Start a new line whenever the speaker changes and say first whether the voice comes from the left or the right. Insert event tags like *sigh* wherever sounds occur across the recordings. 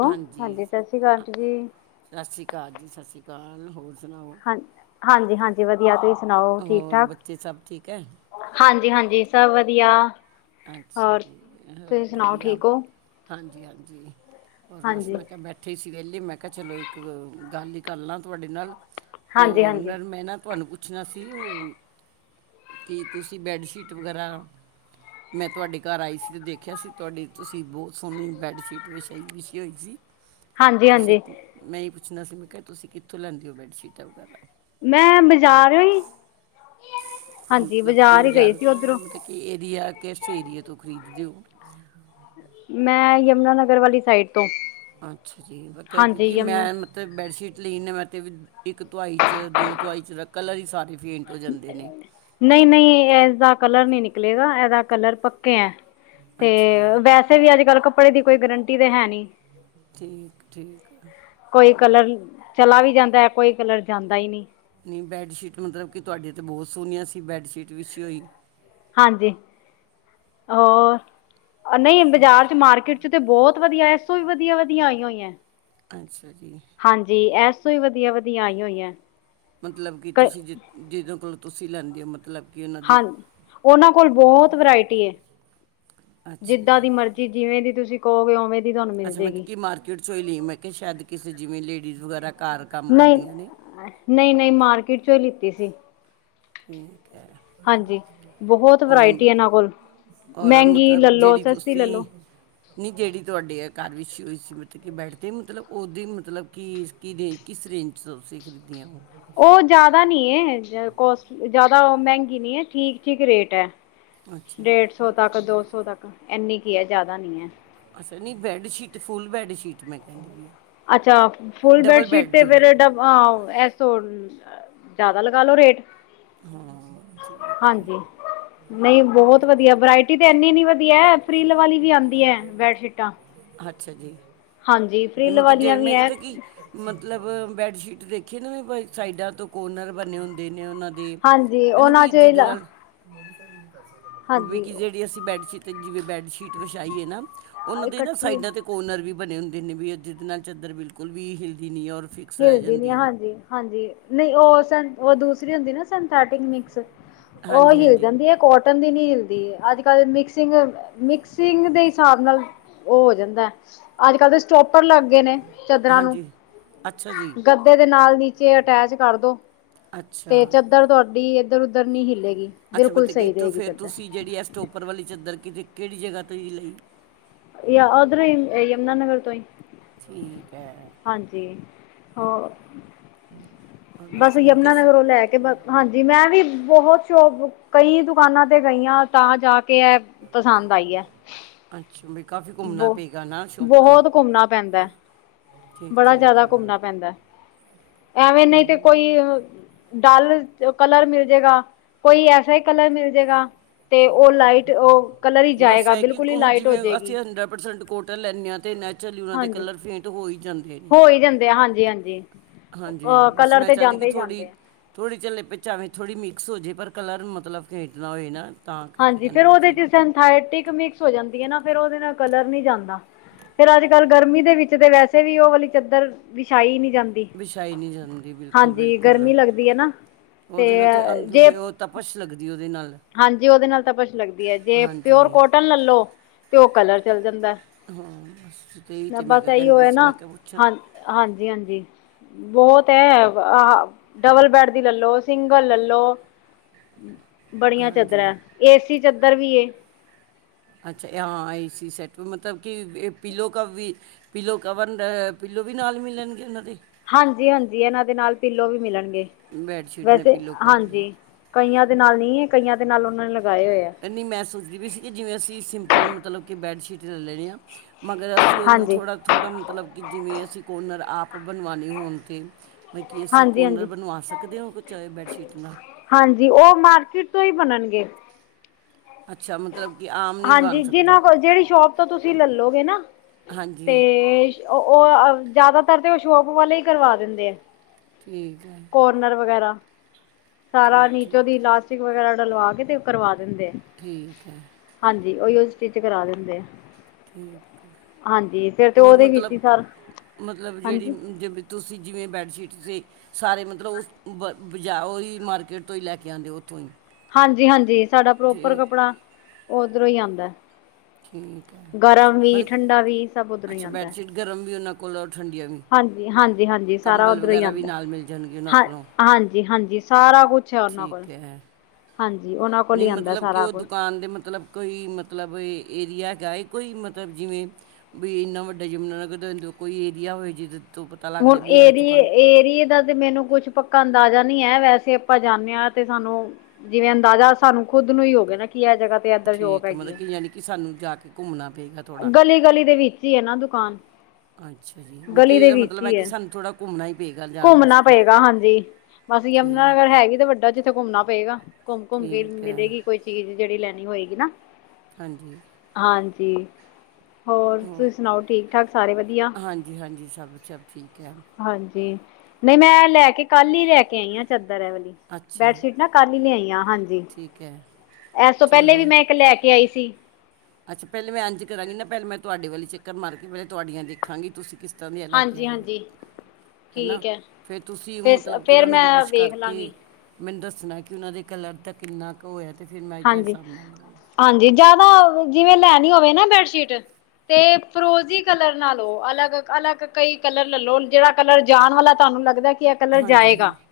left: Hello
right: ਹਾਂਜੀ
left: ਸਤਿ ਸ਼੍ਰੀ ਅਕਾਲ ਆਂਟੀ ਜੀ
right: ਸਤਿ ਸ਼੍ਰੀ ਅਕਾਲ ਜੀ ਸਤਿ ਸ਼੍ਰੀ ਅਕਾਲ ਹੋਰ ਸੁਣਾਓ
left: ਹਾਂ ਹਾਂਜੀ ਹਾਂਜੀ ਵਧੀਆ ਤੁਸੀਂ ਸੁਣਾਓ ਠੀਕ
right: ਹੋਰ
left: ਠਾਕ
right: ਬੱਚੇ ਸਭ ਠੀਕ ਹੈ
left: ਹਾਂਜੀ ਹਾਂਜੀ ਸਭ ਵਧੀਆ
right: ਅੱਛਾ
left: ਹੋਰ
right: ਜੀ
left: ਤੁਸੀਂ ਸੁਣਾਓ
right: ਵੋਧੀਆ
left: ਠੀਕ ਹੋ
right: ਹਾਂਜੀ ਹਾਂਜੀ ਹੋਰ ਬਸ
left: ਹਾਂਜੀ
right: ਮੈਂ ਕਿਹਾ ਬੈਠੇ ਉੱਥੇ ਸੀ ਵਿਹਲੇ ਮੈਂ ਕਿਹਾ ਚਲੋ ਇੱਕ ਗੱਲ ਹੀ ਕਰ ਲਾਂ ਤੁਹਾਡੇ ਨਾਲ ਤੇ
left: ਹਾਂਜੀ ਹਾਂਜੀ
right: ਮੈਂ ਨਾ ਤੁਹਾਨੂੰ ਪੁੱਛਣਾ ਸੀ ਉਹ ਕਿ ਤੁਸੀਂ ਬੈਡਸ਼ੀਟ ਵਗੈਰਾ ਮੈਂ ਤੁਹਾਡੇ ਘਰ ਆਈ ਸੀ ਅਤੇ ਦੇਖਿਆ ਸੀ ਤੁਹਾਡੀ ਤੁਸੀਂ ਬਹੁਤ ਸੋਹਣੀ ਬੈੱਡਸ਼ੀਟ ਵਿਛਾਈ ਵਿਛੀ ਹੋਈ ਸੀ
left: ਹਾਂਜੀ
right: ਤੁਸੀਂ
left: ਹਾਂਜੀ
right: ਮੈਂ ਹੀ ਪੁੱਛਣਾ ਸੀ ਮੈਂ ਕਿਹਾ ਤੁਸੀਂ ਕਿੱਥੋਂ ਲੈਂਦੇ ਹੋ ਬੈਡਸ਼ੀਟਾਂ ਵਗੈਰਾ
left: ਮੈਂ ਬਜ਼ਾਰ ਹੀ, ਹਾਂਜੀ ਬਾਜ਼ਾਰ ਈ ਗਈ ਸੀ ਓਧਰੋਂ।
right: ਏਹ ਏਰੀਆ, ਕਿਸ ਏਰੀਏ ਤੋਂ ਖਰੀਦਦੇ ਹੋ?
left: ਮੈਂ ਯਮੁਨਾਨਗਰ ਵਾਲੀ ਸਾਈਡ ਤੋਂ।
right: ਅੱਛਾ ਜੀ, ਕਿਉ
left: ਹਾਂਜੀ
right: ਕਿਉਂਕਿ
left: ਯਮੁਨਾ
right: ਮੈਮ ਤੇ ਬੈੱਡਸ਼ੀਟ *unintelligible* ਤਾਂ ਵੀ ਇੱਕ ਤੁਆਈ ਚ, ਦੋ ਤੁਆਈ ਚ, ਕਲਰ ਈ ਸਾਰੇ ਫੇਂਟ ਹੋ ਜਾਂਦੇ ਨੇ।
left: ਨਹੀਂ ਨਹੀਂ ਇਸਦਾ ਕਲਰ ਨਹੀਂ ਨਿਕਲੇਗਾ ਇਹਦਾ ਕਲਰ ਪੱਕੇ ਹੈ ਤੇ
right: ਅੱਛਾ ਜੀ
left: ਵੈਸੇ ਵੀ ਅੱਜ ਕੱਲ ਕੱਪੜੇ ਦੀ ਕੋਈ ਗਰੰਟੀ ਤੇ ਹੈ ਨਹੀਂ
right: ਠੀਕ ਠੀਕ
left: ਕੋਈ ਕਲਰ ਚਲਾ ਵੀ ਜਾਂਦਾ ਹੈ ਕੋਈ ਕਲਰ ਜਾਂਦਾ ਹੀ ਨਹੀਂ
right: ਨਹੀਂ ਬੈੱਡਸ਼ੀਟ ਮਤਲਬ ਕਿ ਤੁਹਾਡੇ ਤਾਂ ਬਹੁਤ ਸੋਹਣੀਆਂ ਸੀ ਬੈੱਡਸ਼ੀਟ ਵਿੱਸ਼ੀ ਹੋਈ
left: ਹਾਂਜੀ ਹੋਰ ਨਹੀਂ ਬਾਜ਼ਾਰ ਚ ਮਾਰਕੀਟ ਚ ਤੇ ਬਹੁਤ ਵਧੀਆ ਇਸੋ ਵੀ ਵਧੀਆ ਵਧੀਆ ਆਈ ਹੋਈਆਂ
right: ਅੱਛਾ ਜੀ
left: ਹਾਂਜੀ ਐਸ ਤੋਂ ਹੀ ਵਧੀਆ ਵਧੀਆ ਆਈ ਹੋਈ ਹੈ
right: ਮਤਲਬ ਕਿ ਤੁਸੀਂ ਜਿ ਜਿਹਦੋਂ ਕੋਲੋਂ ਤੁਸੀਂ ਲੈਂਦੇ ਹੋ ਮਤਲਬ ਕਿ ਉਹਨਾਂ ਦੇ
left: ਹਾਂ ਉਹਨਾਂ ਕੋਲ ਬਹੁਤ ਵਰਾਇਟੀ ਹੈ
right: ਅੱਛਾ
left: ਜਿੱਦਾਂ
right: ਜੀ
left: ਦੀ ਮਰਜ਼ੀ ਜੀ ਜਿਵੇਂ ਵੀ ਤੁਸੀਂ ਕਹੋਗੇ, ਔਵੇਂ
right: ਅੱਛਾ, ਮਤਬ ਕਿ ਮਾਰਕੀਟ ਚੋਂ ਹੀ ਲਈ, ਮੈਂ ਕਿਹਾ ਸ਼ਾਇਦ, ਕਿਸੇ ਜਿਵੇਂ ਲੇਡੀਜ਼ ਵਗੈਰਾ ਕਾਰ
left: ਨਈ, ਨਹੀਂ-ਨਹੀਂ, ਮਾਰਕੀਟ ਚੋਂ ਹੀ ਲਿੱਤੀ ਸੀ।
right: ਠੀਕ ਹੈ,
left: ਹਾਂਜੀ ਬਹੁਤ
right: ਔਨ
left: ਵਰਾਇਟੀ ਇਹਨਾਂ ਕੋਲ
right: ਔਰ
left: ਮਹਿੰਗੀ
right: ਮਤਲਬ
left: ਲੈ ਲਓ
right: ਜੇਹੜੀ
left: ਸਸਤੀ ਲੈ
right: ਤੁਸੀਂ
left: ਲਓ
right: ਨੀ ਜੇਹੜੀ ਤੁਹਾਡੇ ਏ ਘਰ ਵੀਸ਼ੀ ਹੋਈ ਸੀ, ਮਤਲਬ ਕਿ, ਬੈਡ ਤੇ ਮਤਲਬ, ਉਹਦੀ ਮਤਲਬ ਕਿ ਕਿਦੇ, ਕਿਸ ਰੇਂਜ ਚ ਤੁਸੀਂ, ਖਰੀਦਆਂ ਉਹ?
left: ਉਹ ਜਾਦਾ ਨੀ ਏ, ਕੋਸਟ, ਜਾਦਾ ਉਹ ਮਹਿੰਗੀ ਨੀ ਏ, ਠੀਕ-ਠੀਕ ਰੇਟ ਹੈ।
right: ਅੱਛਾ
left: ਡੇਢ
right: ਜੀ
left: ਸੌ ਤੱਕ, ਦੋ ਸੌ ਤੱਕ, ਇੰਨੀ ਕੀ ਹੈ, ਜਾਦਾ ਨੀ ਹੈ।
right: ਅੱਛਾ ਨੀ, ਬੈਡਸ਼ੀਟ, ਫੁਲ ਬੈਡਸ਼ੀਟ ਮੈਂ ਕਹਿੰਦੀ ਬੀ ਆ।
left: ਅੱਛਾ, ਫੁਲ
right: ਡਬਲ
left: ਬੇਡਸ਼ੀਟ
right: ਬੈੱਡ
left: ਤੇ
right: ਦੀ
left: ਫੇਰ ਡਬ ਆਓ ਏਹ ਸੋਲ ਜਾਦਾ ਲਗਾ ਲੋ ਰੇਟ।
right: ਹਾਂ। ਠੀਕ ਹੈ
left: ਹਾਂਜੀ, ਨਈ ਬਹੋਤ ਵਧੀਆ, ਵਰਾਇ ਟੀ ਤੇ ਏਨੀ-ਏਨੀ ਵਧੀਆ ਐ, ਫਰੀਲ ਵਾਲੀ ਵੀ ਆਂਦੀ ਐ ਬੈਡਸ਼ੀਟਾਂ।
right: ਅੱਛਾ ਜੀ,
left: ਹਾਂਜੀ ਫਰਿੱਲ
right: ਮਤਬ ਕਿ ਜੇ,
left: ਵਾਲੀਆਂ ਵੀ
right: ਮੈਂ
left: ਹੈ
right: ਕਿਤੇ ਕੀ ਮਤਲਬ ਬੈਡਸ਼ੀਟ ਦੇਖੀ ਨੂੰ ਵੀ ਬਈ, ਸਾਈਡਾਂ ਤੋਂ ਕੋਰਨਰ ਬਣੇ ਹੁੰਦੇ ਨੇ, ਉਹਨਾਂ ਦੇ,
left: ਹਾਂਜੀ
right: ਹਨਾ
left: ਉਹਨਾਂ
right: ਬੀ
left: 'ਚ
right: ਜਿੱਦੇ ਲਾਲ
left: ਹਾਂਜੀ
right: ਵਿਕੀ ਜੇਹੜੀ ਅਸੀਂ ਬੈਡਸੀਤ, ਜਿਵੇਂ ਬੈਡਸ਼ੀਟ ਵਿਛਾਈ ਏ ਨਾ ਔਨਾਂ ਦੇ ਨਾ
left: ਇਕੱਠੀ
right: ਸਾਈਡਾਂ ਤੇ ਕੋਰਨਰ ਵੀ ਬਣੇ ਹੁੰਦੇ ਨੇ, ਵੀ ਉਹ ਜਿਦੇ ਨਾਲ ਚਦਰ ਬਿਲਕੁਲ ਵੀ ਹਿਲਦੀ ਨਈ ਹੈ, ਔਰ ਫਿਰ
left: ਹਿਲਦੀ ਨੀ ਆ, ਹਾਂਜੀ-ਹਾਂਜੀ, ਨਈ ਔਹ ਸਨ, ਔਹ ਦੂਸਰੀ ਹੁੰਦੀ ਨਾ ਸਨਥੇਟਿਕ ਮਿਕਸ, ਔਹ
right: ਹਾਂਜੀ
left: ਹੀ ਹੋਈ
right: ਹਾਂਜੀ
left: ਜਾਂਦੀ ਹੈ ਕੋਟ ਟਨ ਦੀ ਨੀ ਹਿਲਦੀ, ਅੱਜ ਕੱਲ ਮਿਕਸਿੰਗ ਅ ਮਿਕਸਿੰਗ ਦੇ ਸਾਬ ਨਾਲ, ਔਹ ਹੋ ਜਾਂਦਾ ਏ, ਅੱਜ ਕੱਲ੍ਹ ਤੇ ਸਟੋਪਰ ਲੱਗ ਗਏ ਨੇ, ਚਦਰਾਂ ਨੂੰ।
right: ਹਾਂਜੀ ਅੱਛਾ ਜੀ
left: ਗੱਦੇ ਦੇ ਨਾਲ ਨੀਚੇ, ਅਟੈਚ ਕਰਦੋ।
right: ਅੱਛਾ
left: ਤੇ ਚਦਰ ਤੁਹਾਡੀ ਏਦਰ ਉਦਰ ਨਈ ਹਿਲੇਗੀ। ਬਿਲਕੁਲ ਸਈ ਰਹੇਗੀ ਚਦਰ।
right: ਤੇ ਉਪਰ ਵਾਲੀ ਚੱਦਰ, ਕਿਦੇ, ਕੇਹੜੀ ਜਗ੍ਹਾ ਤੋ ਈ ਲਈ?
left: ਯਾ ਓਧਰੋਂ ਈ, ਏਹ ਯਮੁਨਾਨਗਰ ਤੋਂ ਹੀ।
right: ਠੀਕ ਐ।
left: ਹਾਂਜੀ, ਹੋ।
right: ਹੂੰ।
left: ਬਸ ਯਮੁਨਾਨਗਰੋਂ ਲੈ ਕੇ, ਬ ਹਾਨ ਜੀ ਮੈਂ ਵੀ ਬਹੋਤ ਸ਼ੋਪ, ਕਈ ਦੁਕਾਨਾਂ ਤੇ ਗਈ ਆ, ਤਾਂ ਜਾ ਕੇ ਏਹ ਪਸੰਦ ਆਈ ਹੈ।
right: ਅੱਛਾ ਵੀ ਕਾਫੀ ਘੁੰਮਣਾ
left: ਬੋ,
right: ਪਏਗਾ ਨਾ ਸ਼ੋਪ ਤੇ
left: ਬਹੋਤ ਘੁੰਮਣਾ ਪੈਂਦਾ ਐ।
right: ਠੀਕ
left: ਬੜਾ
right: ਠੀਕ
left: ਜਿਆਦਾ ਘੁੰਮਣਾ ਪੈਂਦਾ ਐਵੇਂ ਨਹੀਂ ਤੇ ਕੋਈ ਡਾਲ ਕਲਰ ਮਿਲ ਜੇਗਾ ਕੋਈ ਐਸਾ ਹੀ ਕਲਰ ਮਿਲ ਜੇਗਾ ਤੇ ਉਹ ਲਾਈਟ ਉਹ ਕਲਰ ਹੀ
right: ਬਸ
left: ਜਾਏਗਾ
right: ਇਹ ਕਿ
left: ਬਿਲਕੁਲ ਹੀ
right: ਹੁਣ
left: ਲਾਈਟ ਹੋ
right: ਜਿਵੇਂ
left: ਜਾਏਗੀ
right: ਅਸੀਂ ਹੰਡਰਡ ਪਰਸੈਂਟ ਕੋਟਨ ਲੈਂਦੇ ਹਾਂ। ਅਤੇ ਨੈਚੁਰਲੀ ਉਹਨਾਂ ਦੇ ਕਲਰ ਫੇਂਟ ਹੋ ਹੀ ਜਾਂਦੇ। ਨੇ
left: ਪਈ ਰਹਿੰਦੇ ਏ, ਹਾਂਜੀ-ਹਾਂਜੀ।
right: ਹਾਂਜੀ, ਬਸ ਮੈਂ ਚਾਂਦੀ ਕਿ
left: ਜਾਂਦੇ
right: ਥੋੜੀ
left: ਆ
right: ਥੋੜ੍ਹੇ ਚਲ ਲਿਪ ਚ ਆਵੇਂ ਥੋੜ੍ਹੀ ਮਿਕਸ ਹੋ ਜਾਵੇ। ਪਰ ਕਲਰ ਮਤਲਬ ਖੇਟ ਨਾ ਹੋਏ ਨਾ। ਤਾਂ ਕਰਕੇ
left: ਹਾਂਜੀ
right: ਕਹਿੰਦੇ
left: ਫੇਰ
right: ਵੀ
left: ਉਹਦੇ
right: ਸੀ
left: ਚ ਸਿੰਥੈਟਿਕ ਮਿਕਸ ਹੋ ਜਾਂਦੀ ਹੈ ਨਾ ਫੇਰ ਉਹਦੇ ਨਾਲ ਕਲਰ ਨਹੀਂ ਜਾਂਦਾ। ਫੇਰ ਅੱਜ-ਕੱਲ੍ਹ ਗਰਮੀ ਦੇ ਵਿੱਚ ਤੇ ਵੈਸੇ ਵੀ ਓ ਵਾਲੀ ਚਾਦਰ ਵਿਛਾਈ ਨੀ ਜਾਂਦੀ।
right: ਵਿਛਾਈ ਨਹੀਂ ਜਾਂਦੀ
left: ਹਾਂਜੀ
right: ਬਿਲਕੁਲ-ਬਿਲਕੁਲ
left: ਗਰਮੀ ਲੱਗਦੀ ਹੈ ਨਾ
right: ਉਹਦੇ ਨਾਲ ਤੇ
left: ਜੇ
right: ਤਪਸ਼ ਲੱਗਦੀ ਉਹਦੇ ਨਾਲ।
left: ਹਾਂਜੀ ਉਹਦੇ ਨਾਲ ਤਾਂ ਬਛ ਲੱਗਦੀ ਹੈ ਜੇ
right: ਹਾਂਜੀ
left: ਪਿਓਰ ਕੋਟਨ ਲੱਲੋ ਤੇ ਉਹ ਕਲਰ ਚੱਲ ਜਾਂਦਾ।
right: ਹਾਂ ਬਸ ਤੇਹੀ ਤਾਂ ਮੈਂ ਕਿਹਾ ਕਹਿਨ ਬਸੀ ਮੈਂ ਕਿਹਾ ਪੁੱਛਾ।
left: ਹਾਂਜੀ-ਹਾਂਜੀ। ਬਹੁਤ ਹੈ ਡਬਲ ਬੈਡ ਦੀ ਲੱਲੋ ਸਿੰਗਲ ਲੱਲੋ। ਬੜੀਆਂ
right: ਹਾਂਜੀ
left: ਚੱਦਰਾਂ ਐ ਏਸੀ ਚੱਦਰ ਵੀ ਐ।
right: ਅੱਛਾ ਹਾਂ ਏ ਸੀ ਸੈਟ ਪ ਮਤਲਬ ਕਿ ਇਹ ਪੀਲੋ ਕਾ ਵੀ ਪਿੱਲੋ ਕਵਰ ਅ, ਪੀਲੋ ਵੀ ਨਾਲ ਮਿਲਨਗੇ ਇਨਾ ਦੇ
left: ਹਾਂਜੀ-ਹਾਂਜੀ ਐਨਾ ਦੇ ਨਾਲ ਪੀਲੋ ਵੀ ਮਿਲਨਗੇ,
right: ਬੈੱਡ ਸ਼ੀਟ ਨੇ
left: ਵੈਸੇ
right: ਪਿੱਲੋ ਕਵਰ ਵੀ
left: ਹਾਂਜੀ। ਕਈਆਂ ਦੇ ਨਾਲ ਨੀ ਐ ਕਈਆਂ ਦੇ ਨਾਲ ਓਨਾਂ ਨੇ ਲਗਾਏ ਓਏ ਐ।
right: ਨੀ ਮੈਂ ਸੋਚਦੀ ਵੀ ਸੀ ਕਿ ਜਿਵੇ ਅਸੀ ਸਿੰਪਲ ਮਤਲਬ ਕਿ ਬੈੱਡਸ਼ੀਟ ਲੇ ਲੈਨੀ ਆ ਮਗਰ ਅਸੀਂ ਓਨੂੰ
left: ਹਾਂਜੀ
right: ਥੋੜਾ-ਥੋੜਾ ਮਤਲਬ ਕਿ ਜਿਵੇ ਅਸੀ ਕੋਨਰ ਆਪ ਬਨਵਾਨੇ ਹੋਨ ਤੇ ਬਈ ਕਿ ਅਸੀਂ
left: ਹਾਂਜੀ
right: ਕੋਨਰ
left: ਹਾਂਜੀ
right: ਬਨਵਾ ਸਕਦੇ ਓ ਕੋਈ ਚਾਵੇ ਬੈਡਸ਼ੀਟ ਨਾਲ
left: ਹਾਂਜੀ ਓ ਮਾਰਕੀਟ ਤੋ ਈ ਬਨੱਨਗੇ।
right: ਅੱਛਾ, ਮਤਲਬ ਕਿ ਆਮ ਨਹੀਂ
left: ਹਾਂਜੀ
right: ਬਣ ਸਕਦੀ
left: ਜਿਨਾਂ ਕੋਲ ਜੇੜੀ ਸ਼ੋਪ ਤੋ ਤੁਸੀਂ ਲੇਲੋਗੇ ਨਾ, ਤੇ
right: ਹਾਂਜੀ
left: ਓ, ਓ ਅ ਜਿਆਦਾਤਰ ਤੇ ਓ ਸ਼ੋਪ ਵਾਲੇ ਈ ਕਰਵਾ ਦਿੰਦੇ ਐ।
right: ਠੀਕ ਐ।
left: ਕੋਰਨਰ ਵਗੈਰਾ, ਸਾਰਾ ਨੀਚੋ
right: ਠੀਕ
left: ਦੀ ਲਾਸਟਿਕ ਵਗੈਰਾ ਡਲਵਾ ਕੇ ਤੇ ਓ ਕਰਵਾ ਦਿੰਦੇ ਐ।
right: ਠੀਕ ਐ।
left: ਹਾਂਜੀ, ਓਯੋ ਸਟਿਚ ਕਰਾ ਦਿੰਦੇ ਐ।
right: ਠੀਕ ਐ
left: ਤਾਂ
right: ਓਰ
left: ਉਹਦੇ ਵਿੱਚ
right: ਮਤਲਬ,
left: ਹੀ ਸਾਰਾ
right: ਮਤਲਬ ਜੇੜੀ
left: ਹਾਂਜੀ
right: ਜੇ ਤੁਸੀ ਜਿਵੇ ਬੈਡਸ਼ੀਟ ਸੀ ਸਾਰੇ ਮਤਲਬ ਉਸ ਵ ਬਜਾ ਓਈ ਮਾਰਕੀਟ ਤੋ ਈ‌ ਲੈ ਕੇ ਆਂਦੇ ਓਥੋ ਈ।
left: ਹਾਂਜੀ-ਹਾਂਜੀ ਸਾਡਾ ਪ੍ਰੋਪਰ ਕੱਪੜਾ, ਓਦਰੋ ਈ ਆਂਦੈ।
right: ਠੀਕ ਹੈ
left: ਗਰਮ ਵੀ,
right: ਮਤਲਬ ਕਿ-
left: ਠੰਡਾ ਵੀ ਸਬ ਓਦਰੋ ਈ
right: ਅੱਛਾ ਬੈੱਡ
left: ਆਂਦੈ।
right: ਸ਼ੀਟ ਗਰਮ ਵੀ ਓਨਾਂ ਕੋਲੋ ਠੰਡੀਆਂ ਵੀ
left: ਹਾਂਜੀ, ਹਾਂਜੀ-ਹਾਂਜੀ ਸਾਰਾ
right: ਕੰਬਲ
left: ਓਦਰੋ ਈ
right: ਵਗੈਰਾ ਵੀ
left: ਆਂਦੈ।
right: ਨਾਲ ਮਿਲ ਜਾਣਗੇ ਉਹਨਾਂ
left: ਹਾਂ,
right: ਕੋਲੋਂ
left: ਹਾਂਜੀ-ਹਾਂਜੀ ਸਾਰਾ ਕੋਛ ਐ ਓਨਾਂ ਕੋਲ
right: ਠੀਕ ਹੈ
left: ਹਾਂਜੀ, ਓਨਾਂ ਕੋਲ ਈ ਆਂਦੈ ਸਾਰਾ ਕੋਛ।
right: ਆੰਦੇ ਮਤਲਬ ਕੋਈ ਮਤਲਬ ਏਰੀਆ ਏਗਾ ਏ ਕੋਈ ਮਤਲਬ ਜਿਵੇਂ ਬਈ ਇੰਨਾ ਵੱਡਾ ਯਮੁਨਾਨਗਰ ਦਸ ਦਿਓ ਕੋਈ ਏਰੀਆ ਹੋਵੇ ਜਿਦ
left: ਹੁਨ ਏਰੀਏ, ਏਰੀਏ ਦਾ ਤੇ ਮੈਨੂੰ ਕੁੱਛ ਪੱਕਾ ਅੰਦਾਜਾ ਨੀ ਐ ਵੈਸੇ ਅਪਾ ਜਾਨੇ ਆ ਤੇ ਸਾਨੂ ਜਿਵੇ ਅੰਦਾਜ਼ਾ ਸਾਨੂੰ ਖੁਦ ਨੂੰ ਈ ਓਗਯਾ ਨਾ ਕੀ ਐ ਜਗਾ
right: ਠੀਕ ਐ ਮਤਲਬ ਕਿ ਯਾਨੀ ਕਿ ਸਾਨੂੰ ਜਾ ਕੇ ਘੁੰਮਨਾ ਪੇਗਾ
left: ਗਲੀ-ਗਲੀ ਦੇ ਵਿੱਚ ਈ ਏ ਨਾ ਦੁਕਾਨ।
right: ਅੱਛਾ ਜੀ ਮਤਲਬ
left: ਗਲੀ
right: ਕਿ
left: ਦੇ
right: ਇਹਦਾ
left: ਵਿੱਚ
right: ਮਤਲਬ
left: ਈ
right: ਹੈ ਕਿ
left: ਏ,
right: ਸਾਨੂੰ ਥੋੜਾ ਘੁੰਮਣਾ ਹੀ ਪਏਗਾ ਜਾਣ
left: ਘੁੰਮਨਾ
right: ਵਾਸਤੇ
left: ਪਏਗਾ ਹਾਂਜੀ। ਬਾਸ ਯਮਨਾ ਨਗਰ
right: ਠੀਕ ਹੈ,
left: ਹੈਗੀ ਤੇ ਵੱਡਾ ਜਿ ਤੇ ਘੁੰਮਨਾ ਪਏਗਾ, ਘੋਮ-ਘੋਮ ਕੇ
right: ਠੀਕ ਹੈ
left: ਮਿਲੇਗੀ ਕੋਈ ਚੀਜ ਜੇੜੀ ਲੈਨੀ ਹੋਏਗੀ ਨਾ।
right: ਹਾਂਜੀ।
left: ਹਾਂਜੀ।
right: ਹੋਰ,
left: ਤੁਸੀਂ ਸੁਣਾਓ ਠੀਕ ਠਾਕ ਸਾਰੇ ਵਧੀਆ?
right: ਹਾਂਜੀ-ਹਾਂਜੀ ਸਬ, ਸਬ ਠੀਕ ਐ।
left: ਹਾਂਜੀ, ਨਈ ਮੈਂ ਲੈ ਕੇ ਕਾੱਲ ਈ ਲੈ ਕੇ ਆਈ ਆ ਚੱਦਰ ਐ ਵਲੀ,
right: ਅੱਛਾ
left: ਬੈਡਸ਼ੀਟਾਂ ਕਲ੍ਹ ਈ ਲਿਆਈ ਆ, ਹਾਂਜੀ,
right: ਠੀਕ ਹੈ
left: ਐਸ ਤੋਂ ਪੇਲੇ
right: ਚਲੋ
left: ਵੀ ਮੈਂ ਇੱਕ ਲੈ ਕੇ ਆਈ ਸੀ।
right: ਅੱਛਾ, ਪੇਲੇ ਮੈਂ ਏਂਜ ਕਰਾਂਗੀ ਨਾ, ਪੇਲੇ ਮੈਂ ਤੁਹਾਡੇ ਵਲ ਈ ਚੱਕਰ ਮਾਰ ਕੇ, ਪੇਲੇ ਤੁਹਾਡੀਆਂ ਦੇਖਾਂਗੀ, ਤੁਸੀਂ ਕਿਸ ਤੋਲਿਆ ਲੇ ਕੇ ਆਈ ਹੁੰ।
left: ਹਾਂਜੀ-ਹਾਂਜੀ,
right: ਹੈਨਾ,
left: ਠੀਕ ਹੈ
right: ਫਿਰ ਤੁਸੀਂ
left: ਫਿਰ
right: ਮਤਲਬ ਕਿ,
left: ਫੇਰ
right: ਇਹਨਾਂ ਨੂੰ
left: ਮੈਂ
right: ਵੋਸ਼
left: ਵੇਖ
right: ਕਰਕੇ
left: ਲਾਂਗੀ।
right: ਮੈਨੂੰ ਦੱਸਣਾ ਕਿ ਉਹਨਾਂ ਦੇ ਕਲਰ ਤਾਂ ਕਿੰਨਾ ਕੁ ਹੋਇਆ? ਤੇ ਫਿਰ ਮੈਂ ਅ ਤਾਂ
left: ਹਾਂਜੀ,
right: ਹਿਸਾਬ ਨਾਲ ਲਵਾਗੀ।
left: ਹਾਂਜੀ, ਜਾਦਾ ਜਿਵੇਂ ਲੈਣੀ ਹੋਵੇ ਨਾ ਬੈਡਸ਼ੀਟ ਤੇ ਫਰੋਜ਼ੀ ਕਲਰ ਨਾ ਲੋ, ਅਲੱਗ-ਅਲੱਗ ਕਈ ਕਲਰ ਲੈਲੋ ਜਿਹੜਾ ਕਲਰ ਜਾਣ ਵਾਲਾ ਤੁਹਾਨੂੰ ਲੱਗਦਾ ਏ, ਕਿ ਏਹ ਕਲਰ
right: ਹਾਂਜੀ
left: ਜਾਏਗਾ।
right: ਹਾਂਜੀ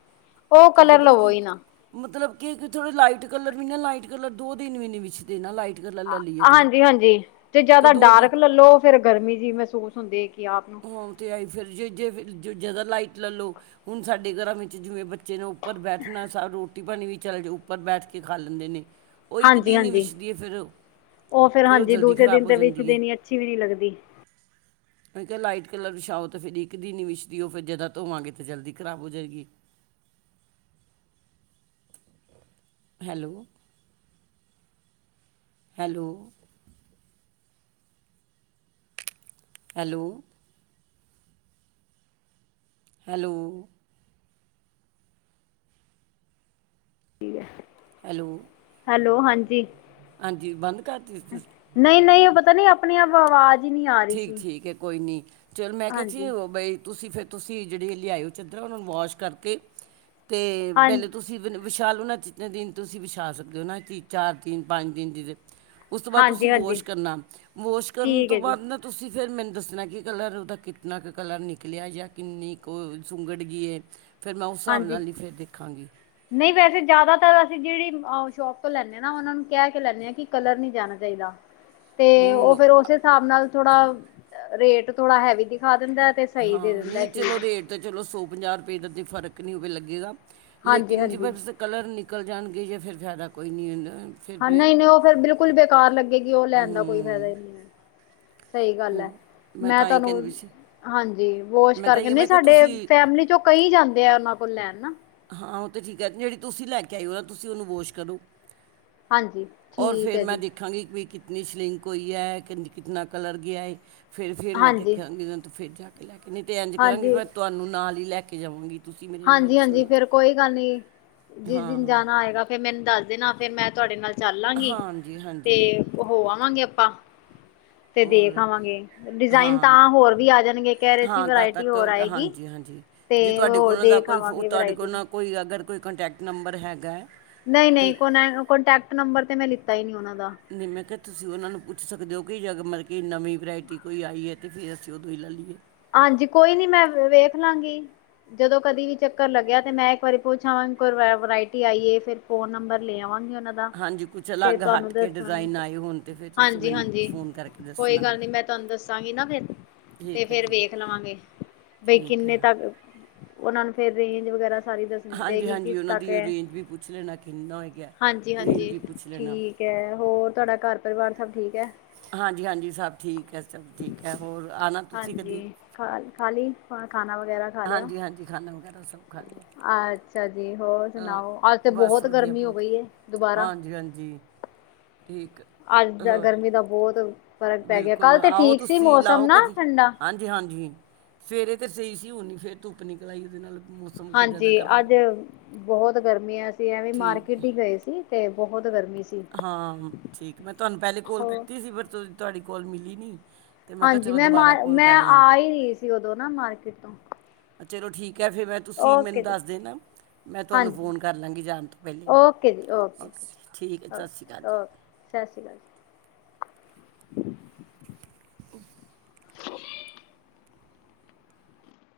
left: ਉਹ
right: ਠੀਕ ਹੈ
left: ਕਲਰ
right: ਪਤਾ
left: ਲਵੋ
right: ਕੀ
left: ਹੀ ਨਾ।
right: ਮਤਲਬ ਕਿ ਥੋੜੇ ਲਾਈਟ ਕਲਰ ਵੀ ਨਾ ਲਾਈਟ ਕਲਰ ਦੋ ਦਿਨ ਵੀ ਨਹੀਂ ਵਿੱਛ ਦੇ ਨਾ ਲਾਈਟ ਕਲ
left: ਹਾਂਜੀ ਹਾਂਜੀ ਤੇ ਜਿਆਦਾ
right: ਦੋ ਦਿਨ
left: ਡਾਰਕ ਲੈਲੋ ਫਿਰ ਗਰਮੀ ਜਿਹੀ ਮਹਿਸੂਸ ਹੁੰਦੀ ਕਿ ਆਪ ਨੂੰ
right: ੳਹ ਤੇ ਆਈ ਫਿਰ ਜੇ ਜੇ ਜ਼ਿਆਦਾ ਲਾਈਟ ਲੈ ਲਉ ਹੁਣ ਸਾਡੇ ਘਰਾਂ ਵਿੱਚ ਜਿਵੇਂ ਬੱਚੇ ਨੂੰ ਉਪਰ ਬੈਠਣਾ ਸਭ ਰੋਟੀ ਪਾਣੀ ਵੀ ਚੱਲ ਜਾ ਉੱਪਰ ਬੈਠ ਕੇ ਖਾ ਲੈਂਦੇ ਨੇ। ਉਹ ਇੱਕ
left: ਹਾਂਜੀ
right: ਦਿਨ ਹੀਂ
left: ਹਾਂਜੀ
right: ਵਿਛਦੀ ਹੈ ਫਿਰ ਫਿਰ ਉਹ
left: ਹਾਂਜੀ
right: ਜਲਦੀ
left: ਦੂਸਰੇ
right: ਖ਼ਰਾਬ
left: ਦਿਨ
right: ਹੋ
left: ਤੇ ਵਿੱਚ
right: ਜਾਂਦੀ ਹੈ।
left: ਦੇਣੀ ਅੱਛੀ ਵੀ ਨਹੀਂ ਲੱਗਦੀ।
right: ਮੈਂ ਕਿਹਾ ਲਾਈਟ ਕਲਰ ਵਿਛਾਓ ਤਾਂ ਫਿਰਰ ਇੱਕ ਦਿਨ ਵਿਛਦੀ ਉਹ ਫਿਰ ਜਾਦਾਂ ਧੋਵਾਂਗੇ ਤਾਂ ਜਲਦੀ ਖਰਾਬ ਹੋ ਜਾਏਗੀ।
left: ਹ
right: ਹੈਲੋ। ਹੈਲੋ। ਹੈਲੋ। ਹੈਲੋ।
left: ਠੀਕ ਹੈ।
right: ਹੈਲੋ ਹਾਂਜੀ ਬੰਦ ਕਰਤੀ ਸੀ ਤੁ
left: ਨਹੀਂ ਨਹੀਂ ਉਹ ਪਤਾ ਨੀ ਆਪਣੀ ਆਪ ਆਵਾਜ਼ ਹੀ ਨਹੀਂ ਆ ਰਹੀ
right: ਠੀਕ
left: ਸੀ
right: ਠੀਕ ਹੈ ਕੋਈ ਨੀ ਚਲ ਮੈਂ ਕਿਹਾ ਸੀ
left: ਹਾਂਜੀ
right: ਉਹ ਬਈ ਤੁਸੀਂ ਫਿਰ ਤੁਸੀ ਜਹੜੇ ਲਿਆ ਔ ਚਦਰਾ ਉਹਣਾ ਨੂੰ ਵਾਸ਼ ਕਰਕੇ ਤੇ
left: ਹਾਂ
right: ਪਹਲੇ ਤੁਸੀ ਵਿਛਾਲ ਲੂ ਨਾ ਜਿਤਨੇ ਦਿਨ ਤੁਸੀਂ ਵਿਛਾ ਸਕਦੇ ਹੋ ਨਾ ਕਿ ਚਾਰ ਦਿਨ ਪੰਜ ਦਿਨ ਦੀ ਉਸ ਤੋਂ ਬਾਅਦ
left: ਹਾਂਜੀ
right: ਤੁਸੀਂ
left: ਹਾਂਜੀ
right: ਵਾਸ਼ ਕਰਨਾ ਵਾਸ਼ ਕਰਨ
left: ਠੀਕ
right: ਤੋਂ
left: ਹੈ ਜੀ
right: ਬਾਅਦ ਨਾ ਤੁਸੀਂ ਫਿਰ ਮੈਨੂੰ ਦੱਸਣਾ ਕਿ ਕਲਰ ਉਹਦਾ ਕਿਤਨਾ ਕੁ ਕਲਰ ਨਿਕਲਿਆ ਜਾਂ ਕਿੰਨੀ ਕੁ ਸੁੰਗੜ ਗਈ ਹੈ। ਫਿਰ ਮੈਂ ਉਸ ਹਿਸਾਬ
left: ਹਾਂਜੀ
right: ਨਾਲ ਨਹੀਂ ਫਿਰ ਦੇਖਾਂਗੀ।
left: ਨਹੀਂ ਵੈਸੇ ਜਿਆਦਾ ਤਰ ਅਸੀਂ ਜਿਹੜੀ ਅ ਸ਼ੋਪ ਲੈਂਦੇ ਨਾ ਉਹਨਾਂ ਨੂੰ ਕਹਿ ਕੇ ਲੈਂਦੇ ਕਿ ਕਲਰ ਨੀ ਜਾਣਾ ਚਾਹੀਦਾ। ਤੇ
right: ਨਹੀਂ
left: ਉਹ
right: ਹੁਣ
left: ਫੇਰ ਉਸ ਹਿਸਾਬ ਨਾਲ ਥੋੜਾ ਰੇਟ ਥੋੜਾ ਹੈਵੀ ਦਿਖਾ ਦਿੰਦਾ। ਤੇ ਸਹੀ
right: ਹਾਂ
left: ਦੇ ਦਿੰਦਾ
right: ਨਹੀਂ
left: ਚੀਜ਼।
right: ਚਲੋ ਰੇਟ ਚਲੋ ਸੌ ਪੰਜਾਹ ਰੁਪਏ ਦਾ ਫਰਕ ਨਹੀਂ ਹੋਵੇ ਲੱਗੇਗਾ
left: ਹਾਂਜੀ
right: ਲੇਕਿਨ ਜਵੇ
left: ਹਾਂਜੀ
right: ਕਲਰ ਨਿਕਲ ਜਾਣਗੇ ਜੇ ਫਿਰ ਫਾਇਦਾ ਕੋਈ ਨਹੀਂ ਹੁੰਦਾ। ਫਿਰ
left: ਹਾਂ
right: ਵੀ,
left: ਨਹੀਂ ਨਹੀਂ ਉਹ ਫਿਰ ਬਿਲਕੁਲ ਬੇਕਾਰ ਲੱਗੇਗੀ ਉਹ ਲੈਣ ਦਾ ਕੋਈ ਫਾਇਦਾ
right: ਹਮ,
left: ਹੀ ਨਹੀਂ। ਸਹੀ ਗੱਲ ਹੈ
right: ਹੋਰ
left: ਮੈਂ
right: ਤਾਂ ਹੀ
left: ਤੁਹਾਨੂੰ
right: ਕਹਿੰਦੀ ਸੀ
left: ਹਾਂਜੀ ਵੋਸ਼
right: ਮੈਂ ਤਾਂ
left: ਕਰਕੇ
right: ਇਹ
left: ਨਹੀਂ
right: ਮੈਂ ਕਿ
left: ਸਾਡੇ
right: ਤੁਸੀਂ
left: ਫੈਮਲੀ ਚੋਂ ਕਈ ਜਾਂਦੇ ਆ ਉਹਨਾਂ ਕੋਲ ਲੈਣ ਨਾ।
right: ਹਾਂ ਉਹ ਤਾਂ ਠੀਕ ਹੈ ਜਿਹੜੀ ਤੁਸੀਂ ਲੈ ਕੇ ਆਇਓ ਨਾ ਤੁਸੀਂ ਉਹਨੂੰ ਵਾਸ਼ ਕਰੋ।
left: ਹਾਂਜੀ
right: ਔਰ
left: ਠੀਕ
right: ਫੇਰ
left: ਹੈ
right: ਮੈਂ
left: ਜੀ
right: ਦੇਖ ਦੇਖਾਂਗੀ ਵੀ ਕਿਤਨੀ ਸਿਲਿੰਕ ਹੋਈ ਹੈ ਕਿੰ ਕਿਤਨਾ ਕਲਰ ਗਿਆ ਹੈ। ਫਿਰ ਫਿਰ ਮੈਂ
left: ਹਾਂਜੀ
right: ਦੇਖਾਂਗੀਨ ਤੋਂ ਫਿਰ ਜਾ ਕੇ ਲੈ ਕੇ ਨਹੀਂ ਤੇ ਇੰਜ ਕਰਾਂਗੀ
left: ਹਾਂਜੀ
right: ਮੈਂ ਤੁਹਾਨੂੰ ਨਾਲ ਹੀ ਲੈ ਕੇ ਜਾਵਾਂਗੀ। ਤੁਸੀਂ ਮੇਰੇ ਨਾਲ
left: ਹਾਂਜੀ ਹਾਂਜੀ ਫੇਰ
right: ਚੱਲਣਾ
left: ਕੋਈ ਗੱਲ ਨੀ ਜਿਸ ਦਿਨ
right: ਹਾਂ
left: ਜਾਣਾ ਆਏਗਾ ਫਿਰ ਮੈਨੂੰ ਦੱਸ ਦੇਣਾ ਫਿਰ ਮੈਂ ਤੁਹਾਡੇ ਨਾਲ ਚੱਲਾਂਗੀ
right: ਹਾਂਜੀ
left: ਤੇ
right: ਹਾਂਜੀ
left: ਹੋ ਆਵਾਂਗੇ ਆਪਾਂ। ਤੇ ਦੇਖ
right: ਔਰ
left: ਆਵਾਂਗੇ ਡਿਜ਼ਾਇਨ
right: ਹਾਂ
left: ਤਾਂ ਹੋਰ ਵੀ ਆ ਜਾਣਗੇ ਕੇਹ ਰੇ ਸੀ
right: ਹਾਂ ਤਦ
left: ਵਰਾਇਟੀ
right: ਤੱਕ
left: ਹੋਰ ਆਏਗੀ। ਤੇ ਹੋਰ
right: ਉਹ ਦਾ
left: ਦੇਖ
right: ਕੋਈ
left: ਆਵਾਂਗੇ
right: ਤੁਹਾਡੇ ਕੋਲ
left: ਵਰਾਇਟੀ
right: ਨਾ ਕੋਈ ਅਗਰ ਕੋਈ ਕੰਟੈਕਟ ਨੰਬਰ ਹੈਗਾ।
left: ਨਹੀਂ
right: ਤੇ
left: ਨਹੀਂ ਕੋ ਕਟੈਕਟ ਨੰਬਰ ਤੇ ਮੈਂ ਲਿੱਤਾ ਹੀ ਨਹੀਂ ਉਹਨਾਂ ਦਾ।
right: ਨਹੀਂ ਮੈਂ ਕਿਹਾ ਤੁਸੀਂ ਉਹਨਾਂ ਨੂੰ ਪੁੱਛ ਸਕਦੇ ਹੋ ਕਿ ਜਗ ਬਲਕਿ ਨਵੀਂ ਵਰਾਇਟੀ ਕੋਈ ਆਈ ਏ। ਤੇ ਫਿਰ ਅਸੀਂ ਉਹਦੋ ਹੀ ਲੈ ਲਈਏ।
left: ਹਾਂਜੀ ਕੋਈ ਨੀ ਮੈਂ ਵੇਖ ਲਾਂਗੀ। ਜਦੋਂ ਕਦੀ ਵੀ ਚੱਕਰ ਲੱਗਿਆ ਤੇ ਮੈਂ ਇੱਕ ਵਾਰੀ ਪੁੱਛ ਆਵਾਂਗੀ ਕੋਈ ਵਰਾਇਟੀ ਆਈਏ ਫਿਰ ਫੋਨ ਨੰਬਰ ਲੈ ਆਵਾਂਗੀ ਉਹਨਾ
right: ਹਾਂਜੀ ਕੁਝ
left: ਫ
right: ਅਲੱਗ
left: ਤੁਹਾਨੂੰ
right: ਹਟ ਕੇ
left: ਦੱਸਾਂਗੇ।
right: ਡਿਜ਼ਾਈਨ ਆਏ ਹੋਣ ਤੇ ਫਿਰ ਤੁਸੀਂ
left: ਹਾਂਜੀ,
right: ਮੈਨੂੰ
left: ਹਾਂਜੀ
right: ਫੋਨ ਕਰਕੇ
left: ਕੋਈ
right: ਦੱਸਣਾ
left: ਗੱਲ ਨੀ ਮੈਂ ਤੁਹਾਨੂੰ ਦੱਸਾਂਗੀ ਨਾ ਫੇਰ
right: ਠੀਕ ਹੈ
left: ਫੇਰ
right: ਜੀ
left: ਵੇਖ ਲਵਾਂਗੇ, ਬਈ
right: ਠੀਕ
left: ਕਿੰਨੇ
right: ਹੈ
left: ਤੱਕ, ਉਹਨਾ ਨੂੰ ਫੇਰ ਰੇਂਜ ਵਗੈਰਾ ਸਾਰੀ ਦੱਸਣੀ
right: ਹਾਂਜੀ
left: ਪਏਗੀ ਕਿਸ
right: ਹਾਂਜੀ ਉਹਨਾਂ
left: ਤੱਕ
right: ਦੀ
left: ਹੈ।
right: ਰੇਂਜ ਵੀ ਪੁੱਛ ਲੈਣਾ ਕਿੰਨਾ ਹੋਏਗਾ
left: ਹਾਂਜੀ,
right: ਰੇਂਜ
left: ਹਾਂਜੀ
right: ਵੀ ਪੁੱਛ ਲੈਣਾ
left: ਠੀਕ। ਹੈ। ਹੋਰ ਤੁਹਾਡਾ ਘਰ ਪਰਿਵਾਰ ਸਭ ਠੀਕ ਐ।
right: ਹਾਂਜੀ, ਹਾਂਜੀ ਸਭ ਠੀਕ ਹੈ, ਸਭ ਠੀਕ ਹੈ ਹੋਰ ਆ ਨਾ।
left: ਹਾਂਜੀ ਖਾਲ ਖਾਲੀ ਖਾਣਾ ਵਗੈਰਾ। ਖਾ ਲਿਆ
right: ਹਾਂਜੀ, ਹਾਂਜੀ ਖਾਣਾ ਵਗੈਰਾ ਸਭ ਖਾ ਲਿਆ।
left: ਅੱਛਾ ਜੀ, ਹੋਰ
right: ਅਹ,
left: ਸੁਣਾਓ ਅੱਜ ਤੇ
right: ਬਸ
left: ਬਹੁਤ
right: ਵਧੀਆ
left: ਗਰਮੀ ਹੋ
right: ਬਹੁਤ
left: ਗਈ ਏ ਦੁਬਾਰਾ।
right: ਹਾਂਜੀ, ਹਾਂਜੀ। ਠੀਕ।
left: ਅੱਜ ਦਾ
right: ਹੋਰ
left: ਗਰਮੀ ਦਾ ਬਹੁਤ ਫ਼ਰਕ ਪੈ ਗਿਆ, ਕੱਲ
right: ਬਿਲਕੁਲ
left: ਤੇ
right: ਆਓ
left: ਠੀਕ ਸੀ
right: ਤੁਸੀਂ
left: ਮੌਸਮ
right: ਲਾਓ
left: ਨਾ
right: ਕਦੀ
left: ਠੰਡਾ।
right: ਹਾਂਜੀ ਹਾਂਜੀ, ਸਵੇਰੇ ਤੇ ਸਹੀ ਸੀ ਹੁਨ ਫੇਰ ਧੁੱਪ ਨਿਕਲ ਆਈ ਉਹਦੇ ਨਾਲ ਮੌਸਮ ਕੁ
left: ਹਾਂਜੀ,
right: ਜ਼ਿਆਦਾ ਖਰਾਬ
left: ਅੱਜ ਬਹੁਤ ਗਰਮੀ ਏ। ਅਸੀ ਐਵੇਂ
right: ਠੀਕ
left: ਮਾਰਕੀਟ
right: ਹੈ
left: ਹੀ ਗਏ ਸੀ। ਤੇ ਬਹੁਤ ਗਰਮੀ ਸੀ।
right: ਹਾਂ ਠੀਕ, ਮੈਂ ਤੁਹਾਨੂੰ ਪਹਿਲੇ ਕੋਲ
left: ਹੋਰ
right: ਕੀਤੀ ਸੀ ਪਰ ਤੁ ਤੁਹਾਡੀ ਕੋਲ ਮਿਲੀ ਨਹੀਂ। ਤੇ ਕਿਹਾ
left: ਹਾਂਜੀ,
right: ਚਲੋ
left: ਮੈਂ
right: ਦੁਬਾਰਾ
left: ਮਾਰ
right: ਕੋਲ
left: ਮੈਂ
right: ਕਰ ਲਾਂ
left: ਆ ਹੀ ਰਹੀ ਸੀ ਉਦੋਂ ਨਾ ਮਾਰਕੀਟ ਤੋਂ।
right: ਚਲੋ ਠੀਕ ਹੈ ਫਿਰ ਮੈ ਤੁਸੀਂ ਮੈਨੂੰ
left: ਓਕੇ ਜੀ
right: ਦੱਸ ਦੇਨਾ, ਮੈਂ ਤੁਹਾਨੂੰ
left: ਹਾਂਜੀ
right: ਫੋਨ ਕਰ ਲਾਂਗੀ ਜਾਣ ਤੋਂ ਪਹਿਲੇ। ਓਕੇ ਜੀ, ਠੀਕ ਹੈ ਜੀ।
left: ਕੇ
right: ਸਤਿ ਸ਼੍ਰੀ ਅਕਾਲ
left: 'ਸਤਿ ਸ੍ਰੀ ਅਕਾਲ ਜੀ'।
right: *inaudible*